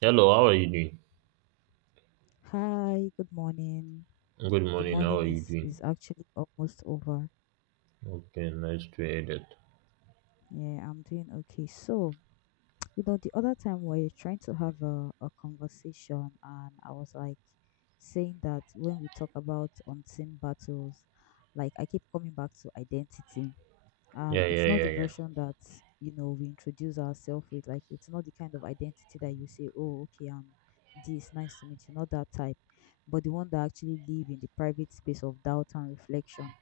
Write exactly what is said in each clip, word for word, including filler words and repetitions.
Hello, how are you doing? Hi, good morning. Good The morning, how morning are you is doing? is actually almost over. Okay, nice to hear that. Yeah, I'm doing okay. So, you know, the other time we were trying to have a, a conversation, and I was like saying that when we talk about unseen battles, like I keep coming back to identity. um Yeah, yeah, it's not yeah, the yeah. version that you know we introduce ourselves with, like it's not the kind of identity that you say, oh, okay, I'm this, nice to meet you, not that type, but the one that actually live in the private space of doubt and reflection.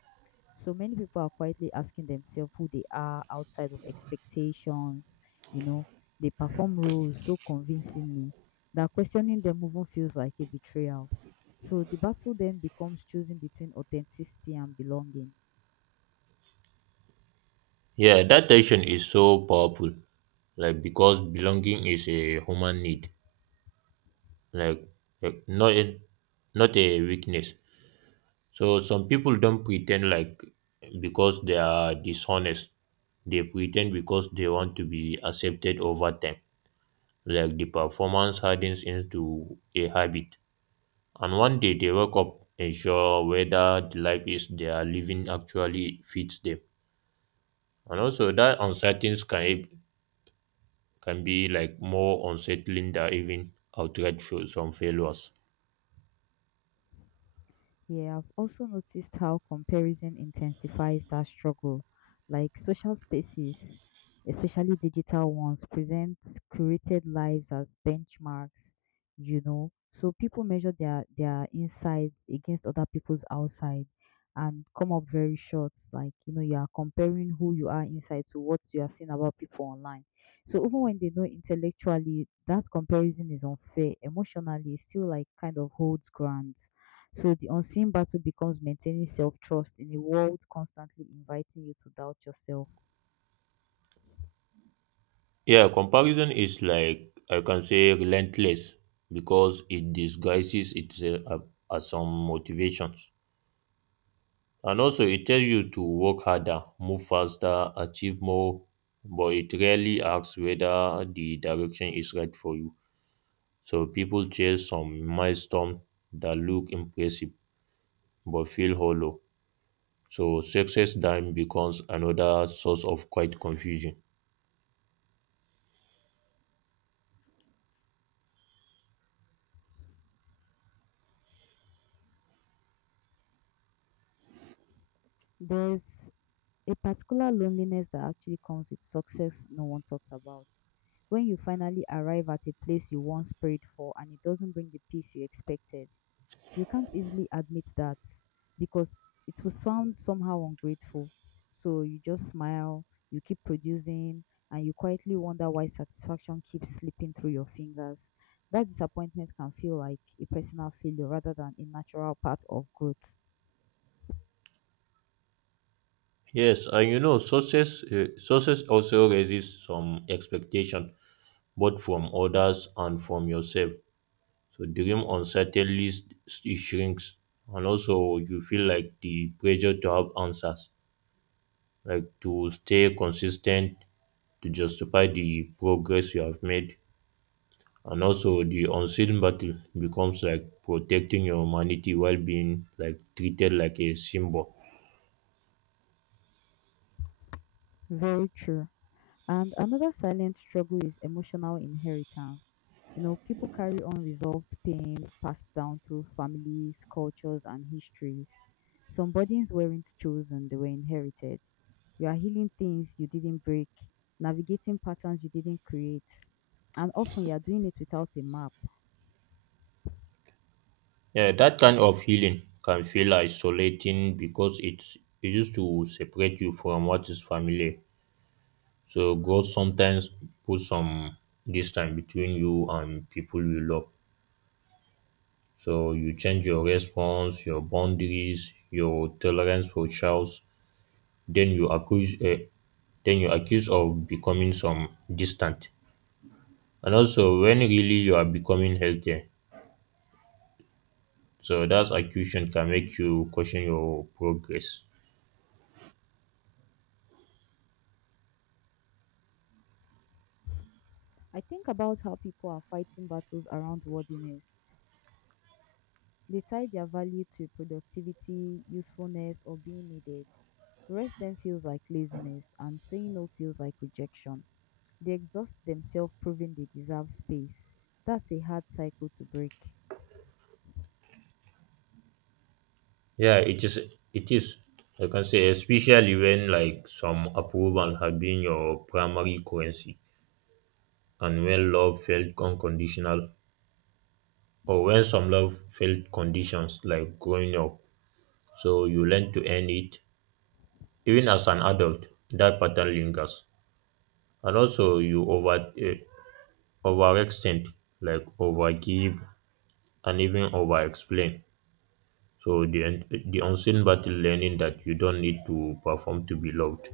So many people are quietly asking themselves who they are outside of expectations. you know they perform roles so convincingly that questioning them even feels like a betrayal. So the battle then becomes choosing between authenticity and belonging. Yeah, that tension is so powerful. Like because belonging is a human need. Like, like not a, not a weakness. So some people don't pretend like because they are dishonest. They pretend because they want to be accepted over time. Like the performance hardens into a habit. And one day they wake up unsure whether the life is they are living actually fits them. And also that uncertainty can e-, can be like more unsettling than even outright fa- some failures. Yeah, I've also noticed how comparison intensifies that struggle. Like social spaces, especially digital ones, present curated lives as benchmarks, you know. So people measure their their insides against other people's outside and come up very short. Like, you know, you are comparing who you are inside to what you are seeing about people online. So even when they know intellectually that comparison is unfair, emotionally it still like kind of holds ground. So the unseen battle becomes maintaining self-trust in a world constantly inviting you to doubt yourself. Yeah, comparison is like I can say relentless because it disguises itself as some motivations. And also it tells you to work harder, move faster, achieve more, but it rarely asks whether the direction is right for you. So people chase some milestone that look impressive but feel hollow. So success then becomes another source of quite confusion. There's a particular loneliness that actually comes with success no one talks about. When you finally arrive at a place you once prayed for and it doesn't bring the peace you expected, you can't easily admit that because it will sound somehow ungrateful. So you just smile, you keep producing, and you quietly wonder why satisfaction keeps slipping through your fingers. That disappointment can feel like a personal failure rather than a natural part of growth. Yes, and you know, success uh, success also raises some expectation, both from others and from yourself. So dream uncertainly s- it shrinks, and also you feel like the pressure to have answers, like to stay consistent, to justify the progress you have made. And also, the unseen battle becomes like protecting your humanity while being like treated like a symbol. Very true. And another silent struggle is emotional inheritance. You know, people carry unresolved pain passed down through families, cultures, and histories. Some burdens weren't chosen, they were inherited. You are healing things you didn't break, navigating patterns you didn't create, and often you are doing it without a map. Yeah, that kind of healing can feel isolating because it's it used to separate you from what is familiar. So God sometimes puts some distance between you and people you love. So you change your response, your boundaries, your tolerance for chaos. Then you accuse, uh, then you accuse of becoming some distant. And also, when really you are becoming healthier, so that accusation can make you question your progress. I think about how people are fighting battles around worthiness. They tie their value to productivity, usefulness, or being needed. Rest then feels like laziness, and saying no feels like rejection. They exhaust themselves proving they deserve space. That's a hard cycle to break. Yeah, it is. It is. I can say, especially when like some approval have been your primary currency, and when love felt unconditional, or when some love felt conditions like growing up, so you learn to earn it. Even as an adult, that pattern lingers, and also you over uh, overextend, like overgive, and even overexplain. So the un- the unseen battle learning that you don't need to perform to be loved.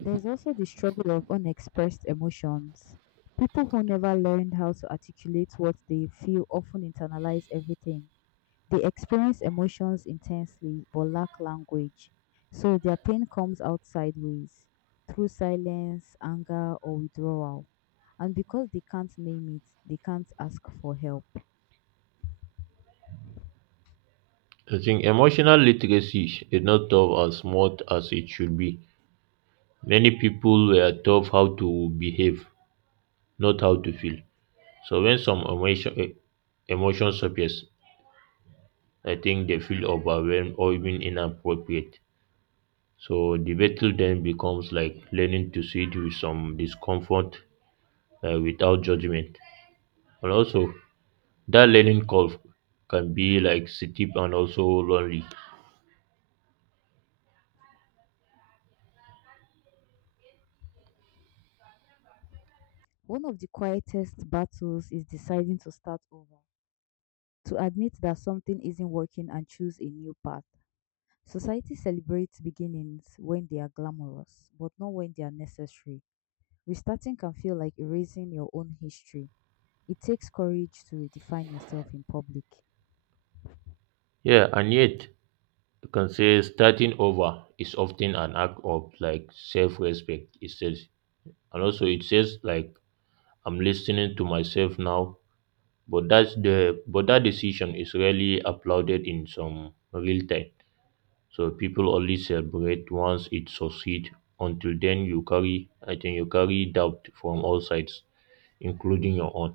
There's also the struggle of unexpressed emotions. People who never learned how to articulate what they feel often internalize everything. They experience emotions intensely but lack language, so their pain comes out sideways through silence, anger, or withdrawal. And because they can't name it, they can't ask for help. I think emotional literacy is not taught as much as it should be. Many people were taught how to behave, not how to feel. So when some emotion, eh, emotions appears, I think they feel overwhelmed or even inappropriate. So the battle then becomes like learning to sit with some discomfort uh, without judgment. And also, that learning curve can be like steep and also lonely. One of the quietest battles is deciding to start over, to admit that something isn't working and choose a new path. Society celebrates beginnings when they are glamorous, but not when they are necessary. Restarting can feel like erasing your own history. It takes courage to redefine yourself in public. Yeah, and yet you can say starting over is often an act of like self-respect. It says, and also it says like I'm listening to myself now. But that's the but that decision is rarely applauded in some real time. So people only celebrate once it succeeds. Until then, you carry I think you carry doubt from all sides, including your own.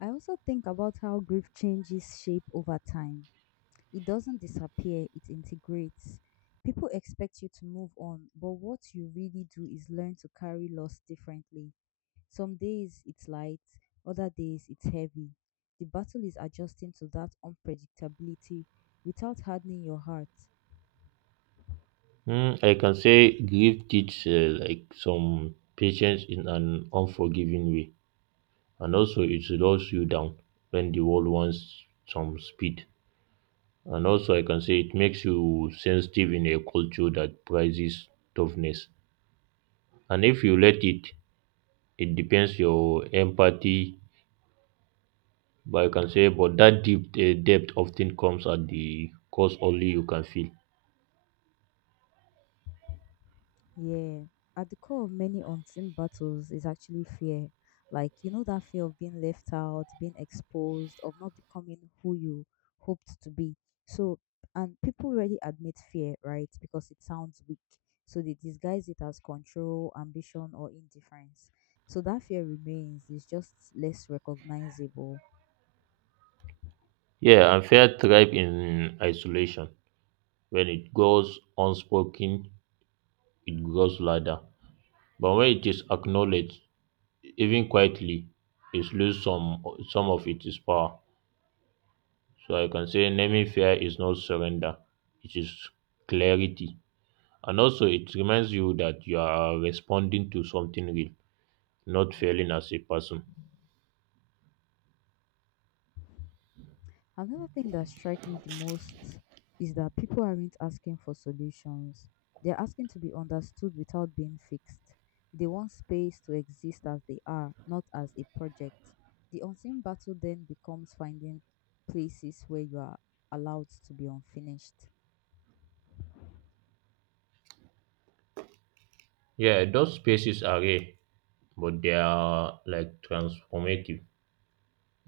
I also think about how grief changes shape over time. It doesn't disappear, it integrates. People expect you to move on, but what you really do is learn to carry loss differently. Some days it's light, other days it's heavy. The battle is adjusting to that unpredictability without hardening your heart. Mm, I can say grief teaches uh, like some patience in an unforgiving way, and also it slows you down when the world wants some speed. And also, I can say it makes you sensitive in a culture that prizes toughness. And if you let it, it depends your empathy. But I can say, but that deep uh, depth often comes at the cost only you can feel. Yeah. At the core of many unseen battles is actually fear. Like, you know, that fear of being left out, being exposed, of not becoming who you hoped to be. So, and people really admit fear, right? Because it sounds weak. So they disguise it as control, ambition, or indifference. So that fear remains, it's just less recognizable. Yeah, and fear thrive in isolation when it goes unspoken it grows louder. But when it is acknowledged, even quietly, it loses some some of its power. So I can say naming fear is not surrender; it is clarity. And also, it reminds you that you are responding to something real, not failing as a person. Another thing that strikes me the most is that people aren't asking for solutions. They're asking to be understood without being fixed. They want space to exist as they are, not as a project. The unseen battle then becomes finding places where you are allowed to be unfinished. Yeah, those spaces are rare, but they are like transformative.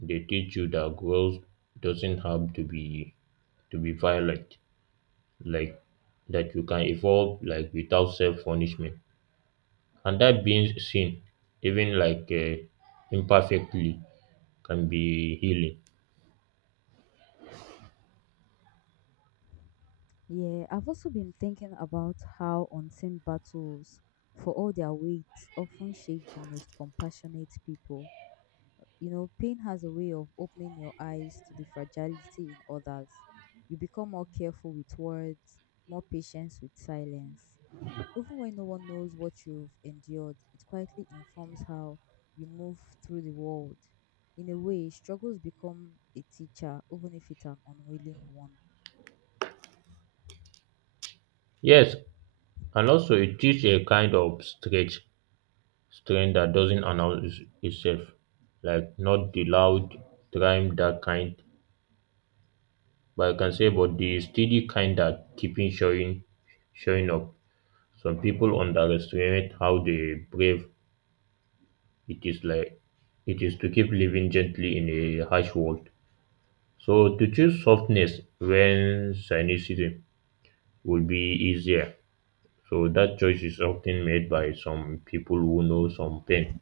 They teach you that growth doesn't have to be to be violent. Like that you can evolve like without self punishment, and that being seen even like uh, imperfectly can be healing. Yeah, I've also been thinking about how unseen battles, for all their weight, often shape the most compassionate people. You know, pain has a way of opening your eyes to the fragility in others. You become more careful with words, more patient with silence. Even when no one knows what you've endured, it quietly informs how you move through the world. In a way, struggles become a teacher, even if it's an unwilling one. Yes, and also it teach a kind of strength, strength that doesn't announce itself, like not the loud trying that kind, but I can say but the steady kind that keeping showing showing up. Some people underestimate how they brave. It is like it is to keep living gently in a harsh world. So to choose softness when cynicism would be easier. So that choice is often made by some people who know some pain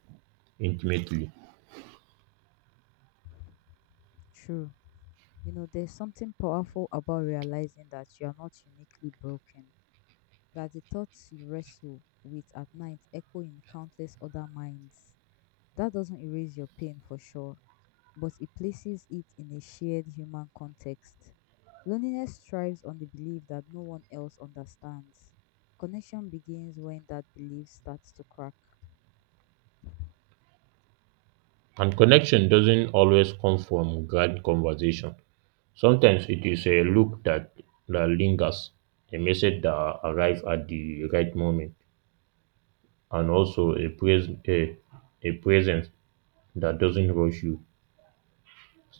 intimately. True. You know, there's something powerful about realizing that you are not uniquely broken, that the thoughts you wrestle with at night echo in countless other minds. That doesn't erase your pain for sure, but it places it in a shared human context. Loneliness thrives on the belief that no one else understands. Connection begins when that belief starts to crack. And connection doesn't always come from grand conversation. Sometimes it is a look that, that lingers, a message that arrives at the right moment, and also a, pres- a, a presence that doesn't rush you.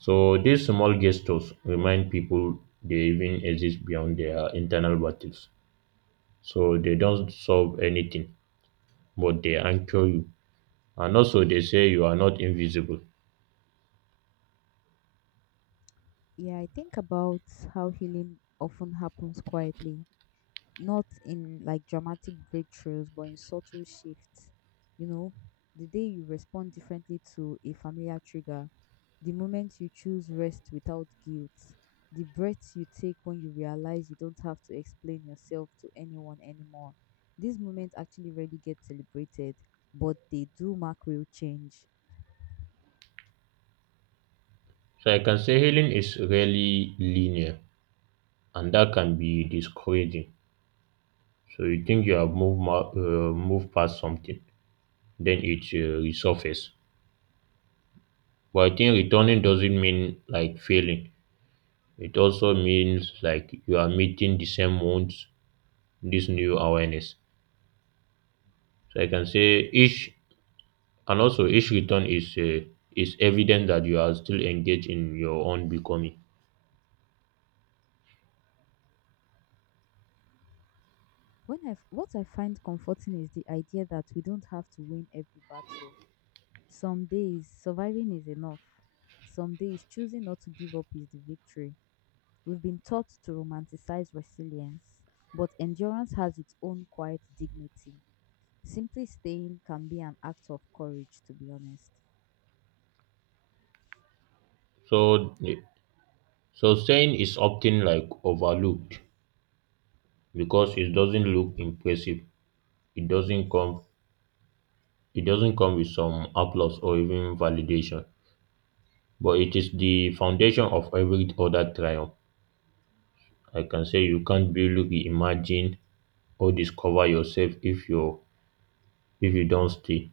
So these small gestures remind people they even exist beyond their internal battles. So they don't solve anything, but they anchor you. And also they say you are not invisible. Yeah, I think about how healing often happens quietly, not in like dramatic breakthroughs, but in subtle shifts. You know, the day you respond differently to a familiar trigger, the moment you choose rest without guilt, the breath you take when you realize you don't have to explain yourself to anyone anymore. These moments actually rarely get celebrated, but they do mark real change. So I can say healing is really linear, and that can be discouraging. So you think you have moved ma- uh, moved past something, then it uh, resurfaces. But I think returning doesn't mean like failing. It also means like you are meeting the same wounds, this new awareness. So I can say each, and also each return is uh, is evidence that you are still engaged in your own becoming. When I, f- what I find comforting is the idea that we don't have to win every battle. Some days, surviving is enough. Some days, choosing not to give up is the victory. We've been taught to romanticize resilience, but endurance has its own quiet dignity. Simply staying can be an act of courage, to be honest. So so saying is often like overlooked because it doesn't look impressive. It doesn't come it doesn't come with some applause or even validation. But it is the foundation of every other triumph. I can say you can't really reimagine or discover yourself if you if you don't stay.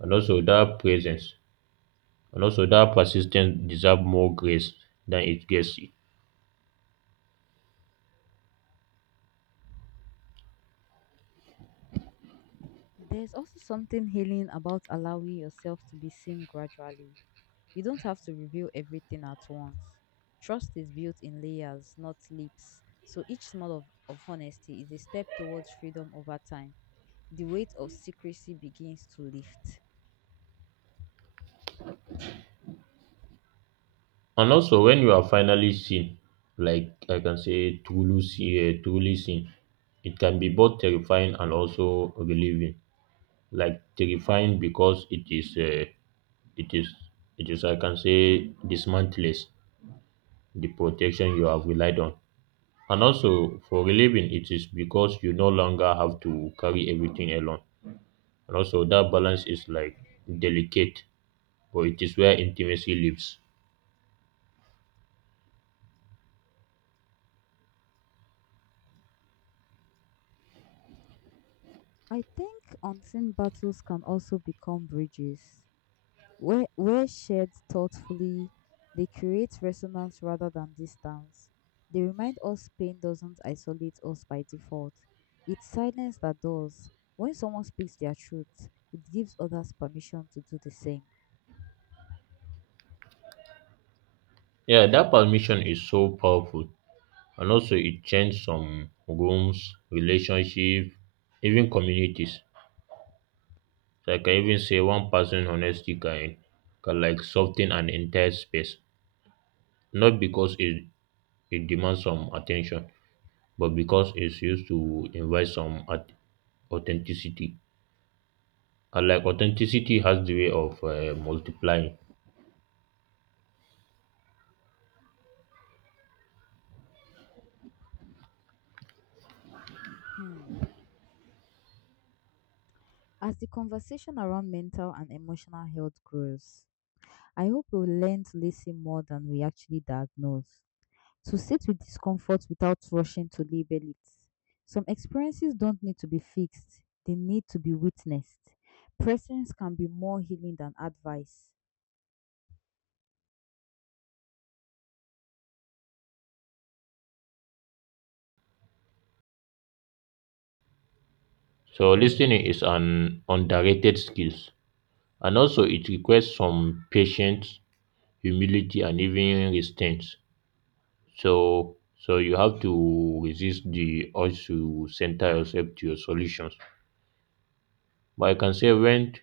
And also that presence, and also that persistence deserve more grace than it gets. There's also something healing about allowing yourself to be seen gradually. You don't have to reveal everything at once. Trust is built in layers, not leaps. So each small of, of honesty is a step towards freedom over time. The weight of secrecy begins to lift. And also when you are finally seen, like I can say truly see, uh, truly seen, it can be both terrifying and also relieving. Like terrifying because it is uh, it is it is I can say dismantles the protection you have relied on. And also for relieving it is because you no longer have to carry everything alone. And also that balance is like delicate but it is where intimacy lives. I think unseen battles can also become bridges. Where, where shared thoughtfully, they create resonance rather than distance. They remind us pain doesn't isolate us by default, it's silence that does. When someone speaks their truth, it gives others permission to do the same. Yeah, that permission is so powerful. And also, it changed some rooms, relationship, even communities. So I can even say one person honesty can, can like soften an entire space. Not because it, it demands some attention, but because it's used to invite some at- authenticity. And like authenticity has the way of uh, multiplying. Hmm. As the conversation around mental and emotional health grows, I hope we will learn to listen more than we actually diagnose. To sit with discomfort without rushing to label it. Some experiences don't need to be fixed, they need to be witnessed. Presence can be more healing than advice. So listening is an underrated skill. And also, it requires some patience, humility, and even restraint. So, so you have to resist the urge to center yourself to your solutions. But I can say when,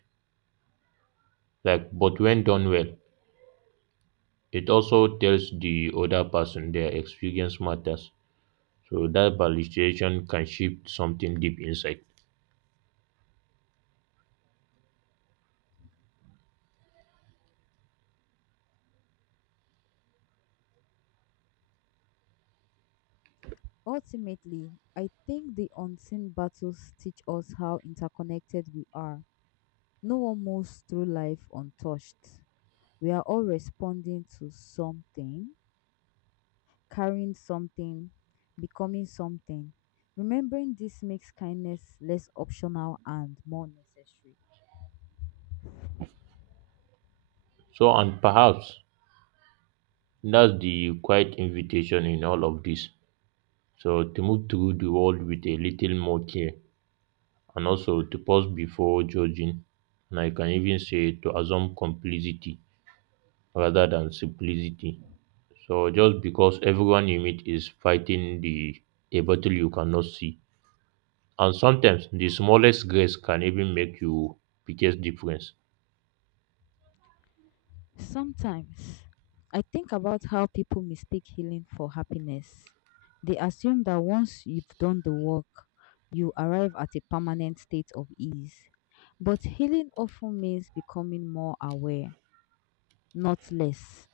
like, but when done well, it also tells the other person their experience matters. So that validation can shift something deep inside. Ultimately, I think the unseen battles teach us how interconnected we are. No one moves through life untouched. We are all responding to something, carrying something, becoming something. Remembering this makes kindness less optional and more necessary. So, and perhaps that's the quiet invitation in all of this. So to move through the world with a little more care and also to pause before judging, and I can even say to assume complicity rather than simplicity. So just because everyone you meet is fighting the a battle you cannot see. And sometimes the smallest grace can even make you biggest difference. Sometimes I think about how people mistake healing for happiness. They assume that once you've done the work, you arrive at a permanent state of ease. But healing often means becoming more aware, not less.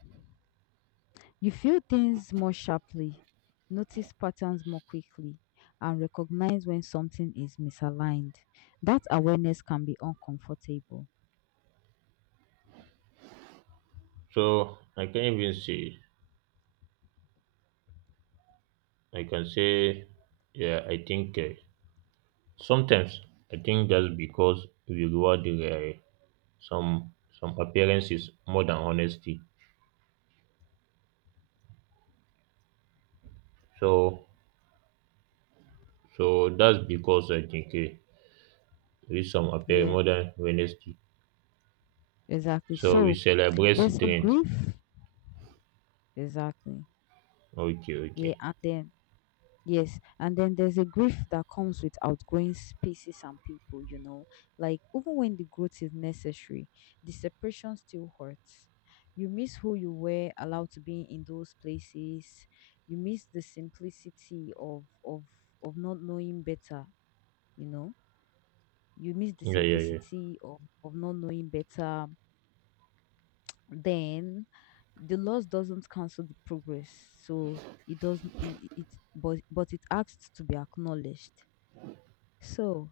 You feel things more sharply, notice patterns more quickly, and recognize when something is misaligned. That awareness can be uncomfortable. So I can even say I can say yeah I think uh, sometimes I think that's because we reward uh, some some appearances more than honesty. So so that's because I think eh, we some appear Yeah, more than Wednesday. exactly. So we So celebrate there's a strength. grief. Exactly. Okay, Yeah, okay. and then yes, and then there's a grief that comes with outgrowing spaces and people, you know. Like even when the growth is necessary, the separation still hurts. You miss who you were allowed to be in those places. You miss the simplicity of of of not knowing better, you know. You miss the Yeah, yeah, yeah. simplicity of, of not knowing better. Then the loss doesn't cancel the progress, so it doesn't it, it but but it asks to be acknowledged. So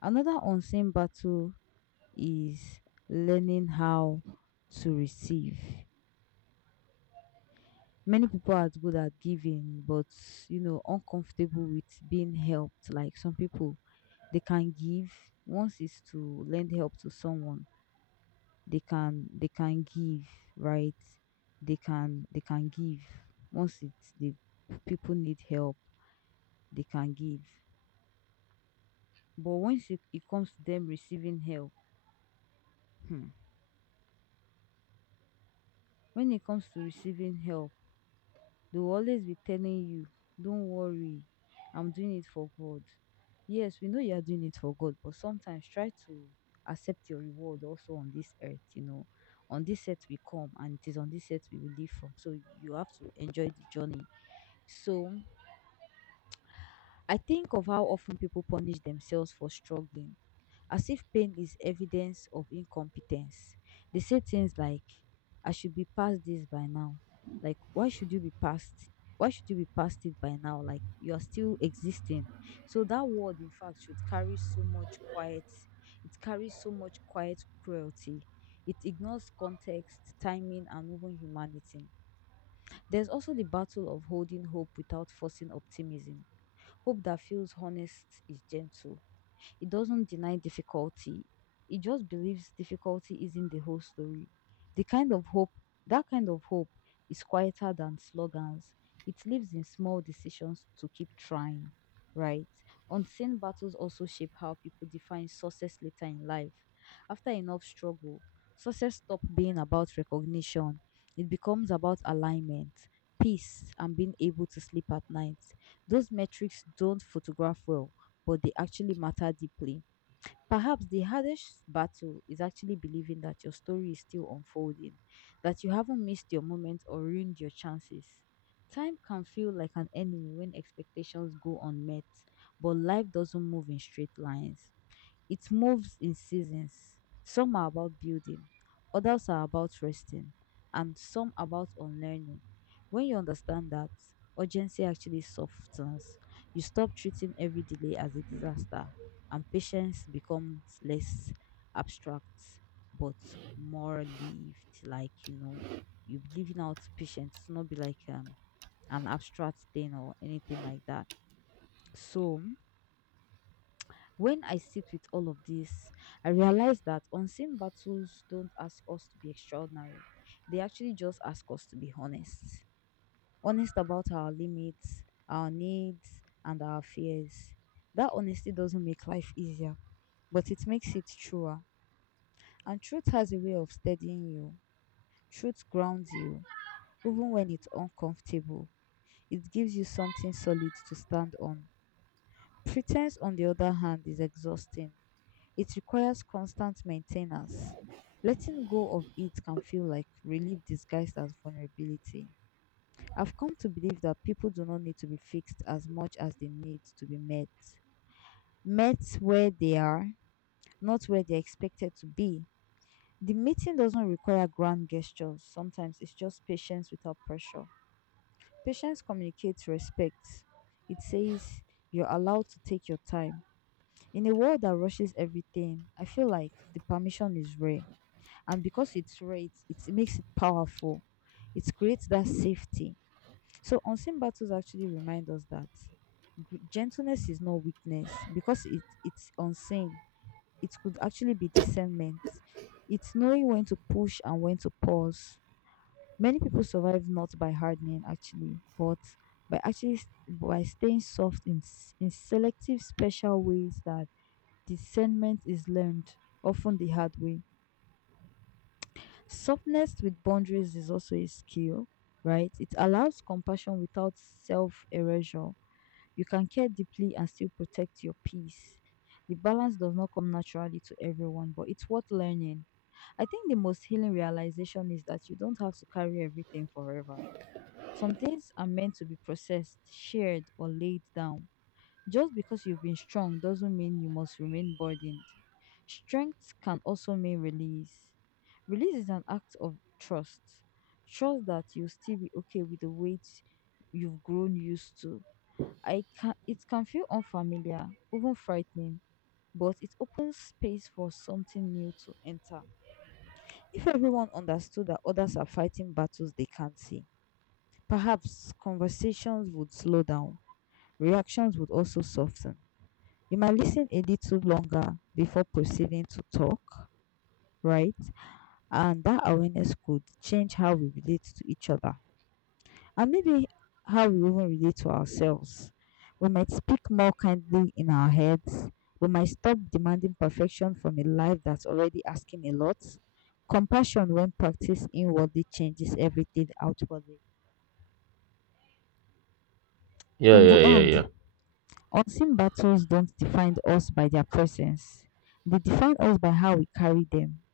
another unseen battle is learning how to receive. Many people are good at giving, but you know uncomfortable with being helped. Like, some people, they can give. Once is to lend help to someone, they can they can give, right? They can they can give. Once it's the people need help, they can give, but once it, it comes to them receiving help, hmm, when it comes to receiving help, they will always be telling you, don't worry, I'm doing it for God. Yes, we know you are doing it for God, but sometimes try to accept your reward also on this earth, you know. On this earth we come, and it is on this earth we will live from. So you have to enjoy the journey. So I think of how often people punish themselves for struggling, as if pain is evidence of incompetence. They say things like, I should be past this by now. Like, why should you be past? Why should you be past it by now? Like, you are still existing. So, that word, in fact, should carry so much quiet, it carries so much quiet cruelty. It ignores context, timing, and even humanity. There's also the battle of holding hope without forcing optimism. Hope that feels honest is gentle, it doesn't deny difficulty. It just believes difficulty isn't the whole story. The kind of hope, that kind of hope is quieter than slogans. It lives in small decisions to keep trying, right? Unseen battles also shape how people define success later in life. After enough struggle, success stops being about recognition. It becomes about alignment, peace, and being able to sleep at night. Those metrics don't photograph well but they actually matter deeply. Perhaps the hardest battle is actually believing that your story is still unfolding, that you haven't missed your moment or ruined your chances. Time can feel like an enemy when expectations go unmet, but life doesn't move in straight lines. It moves in seasons. Some are about building, others are about resting, and some about unlearning. When you understand that, urgency actually softens. You stop treating every delay as a disaster, and patience becomes less abstract but more lived. Like, you know, you living out patience, not be like um, an abstract thing or anything like that. So, when I sit with all of this, I realize that unseen battles don't ask us to be extraordinary. They actually just ask us to be honest. Honest about our limits, our needs, and our fears. That honesty doesn't make life easier, but it makes it truer. And truth has a way of steadying you. Truth grounds you, even when it's uncomfortable. It gives you something solid to stand on. Pretense, on the other hand, is exhausting. It requires constant maintenance. Letting go of it can feel like relief disguised as vulnerability. I've come to believe that people do not need to be fixed as much as they need to be met. Met where they are, not where they're expected to be. The meeting doesn't require grand gestures. Sometimes it's just patience without pressure. Patience communicates respect. It says you're allowed to take your time. In a world that rushes everything, I feel like the permission is rare. And because it's rare, it makes it powerful. It creates that safety. So unseen battles actually remind us that gr- gentleness is not weakness because it it's unseen. It could actually be discernment. It's knowing when to push and when to pause. Many people survive not by hardening actually, but by actually s- by staying soft in s- in selective special ways that discernment is learned often the hard way. Softness with boundaries is also a skill, right? It allows compassion without self erasure. You can care deeply and still protect your peace. The balance does not come naturally to everyone, but it's worth learning. I think the most healing realization is that you don't have to carry everything forever. Some things are meant to be processed, shared, or laid down. Just because you've been strong doesn't mean you must remain burdened. Strength can also mean release. Release is an act of trust. Trust that you'll still be okay with the weight you've grown used to. I can it can feel unfamiliar, even frightening, but it opens space for something new to enter. If everyone understood that others are fighting battles they can't see, perhaps conversations would slow down, reactions would also soften, you might listen a little longer before proceeding to talk, right? And that awareness could change how we relate to each other and maybe how we even relate to ourselves. We might speak more kindly in our heads. We might stop demanding perfection from a life that's already asking a lot. Compassion, when practiced inwardly, changes everything outwardly. Yeah, In the yeah, yeah, yeah. end, unseen battles don't define us by their presence, they define us by how we carry them.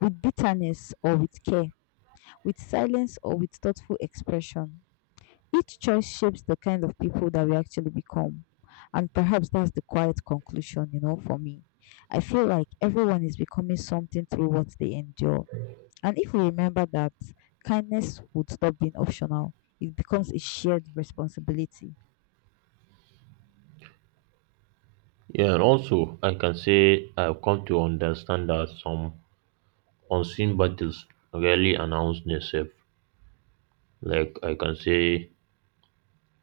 With bitterness or with care, with silence or with thoughtful expression. Each choice shapes the kind of people that we actually become. And perhaps that's the quiet conclusion, you know, for me. I feel like everyone is becoming something through what they endure. And if we remember that, kindness would stop being optional, it becomes a shared responsibility. Yeah, and also I can say I've come to understand that some unseen battles rarely announce themselves. Like I can say,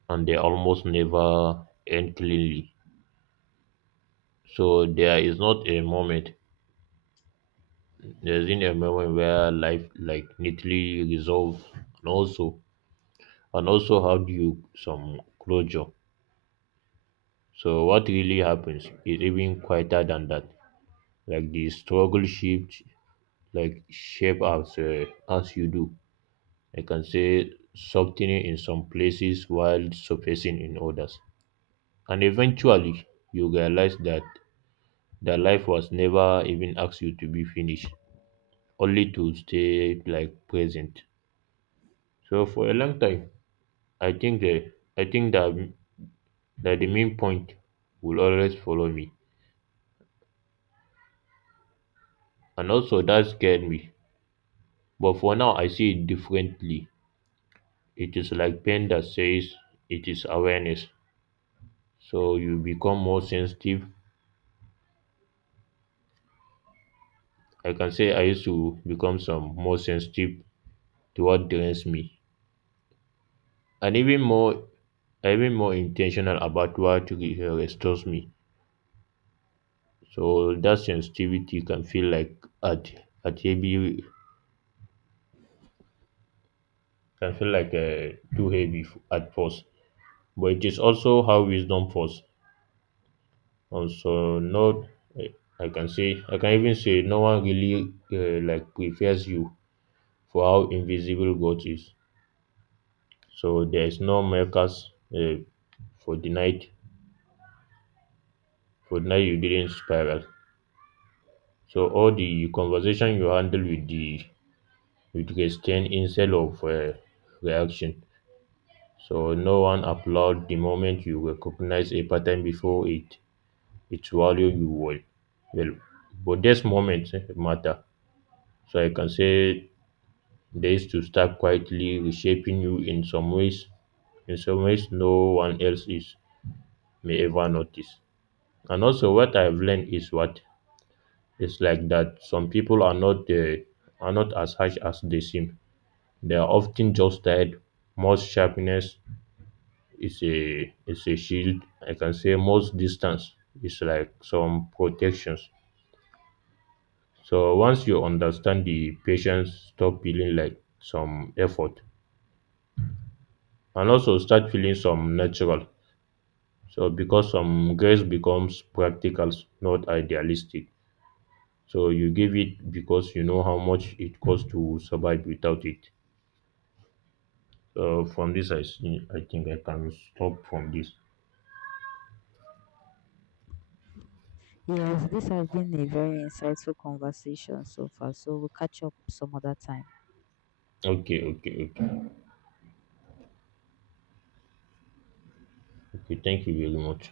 and they almost never end cleanly. So there is not a moment. There isn't a moment where life like neatly resolves. And also and also have you some closure. So what really happens is even quieter than that. Like the struggle shift, like shape as uh, as you do. I can say softening in some places while surfacing in others. And eventually, you realize that the life was never even asked you to be finished, only to stay like present. So for a long time, I think uh, I think that that the main point will always follow me. And also, that scared me. But for now, I see it differently. It is like pain that says it is awareness. So you become more sensitive. I can say I used to become some more sensitive to what drains me, and even more, even more intentional about what re- uh, restores me. So that sensitivity can feel like at at heavy, can feel like uh, too heavy f- at first, but it is also how wisdom falls. Also, no, I I can say, I can even say, no one really uh, like prepares you for how invisible God is. So there is no makers uh, for the night, for the night you didn't spiral. So all the conversation you handle with the with restraint instead of uh, reaction. So no one applaud the moment you recognize a pattern before it it swallow you well. Well, but this moment eh, matter. So I can say days to start quietly reshaping you in some ways in some ways no one else is may ever notice. And also what I've learned is what it's like that some people are not the are not as harsh as they seem. They are often just tired. Most sharpness is a is a shield. I can say most distance is like some protections. So once you understand the patience, stop feeling like some effort and also start feeling some natural. So because some grace becomes practical, not idealistic. So you give it because you know how much it costs to survive without it. So from this, I see, I think I can stop from this. Yes, this has been a very insightful conversation so far, so we'll catch up some other time. Okay, okay, okay, okay. Thank you very much.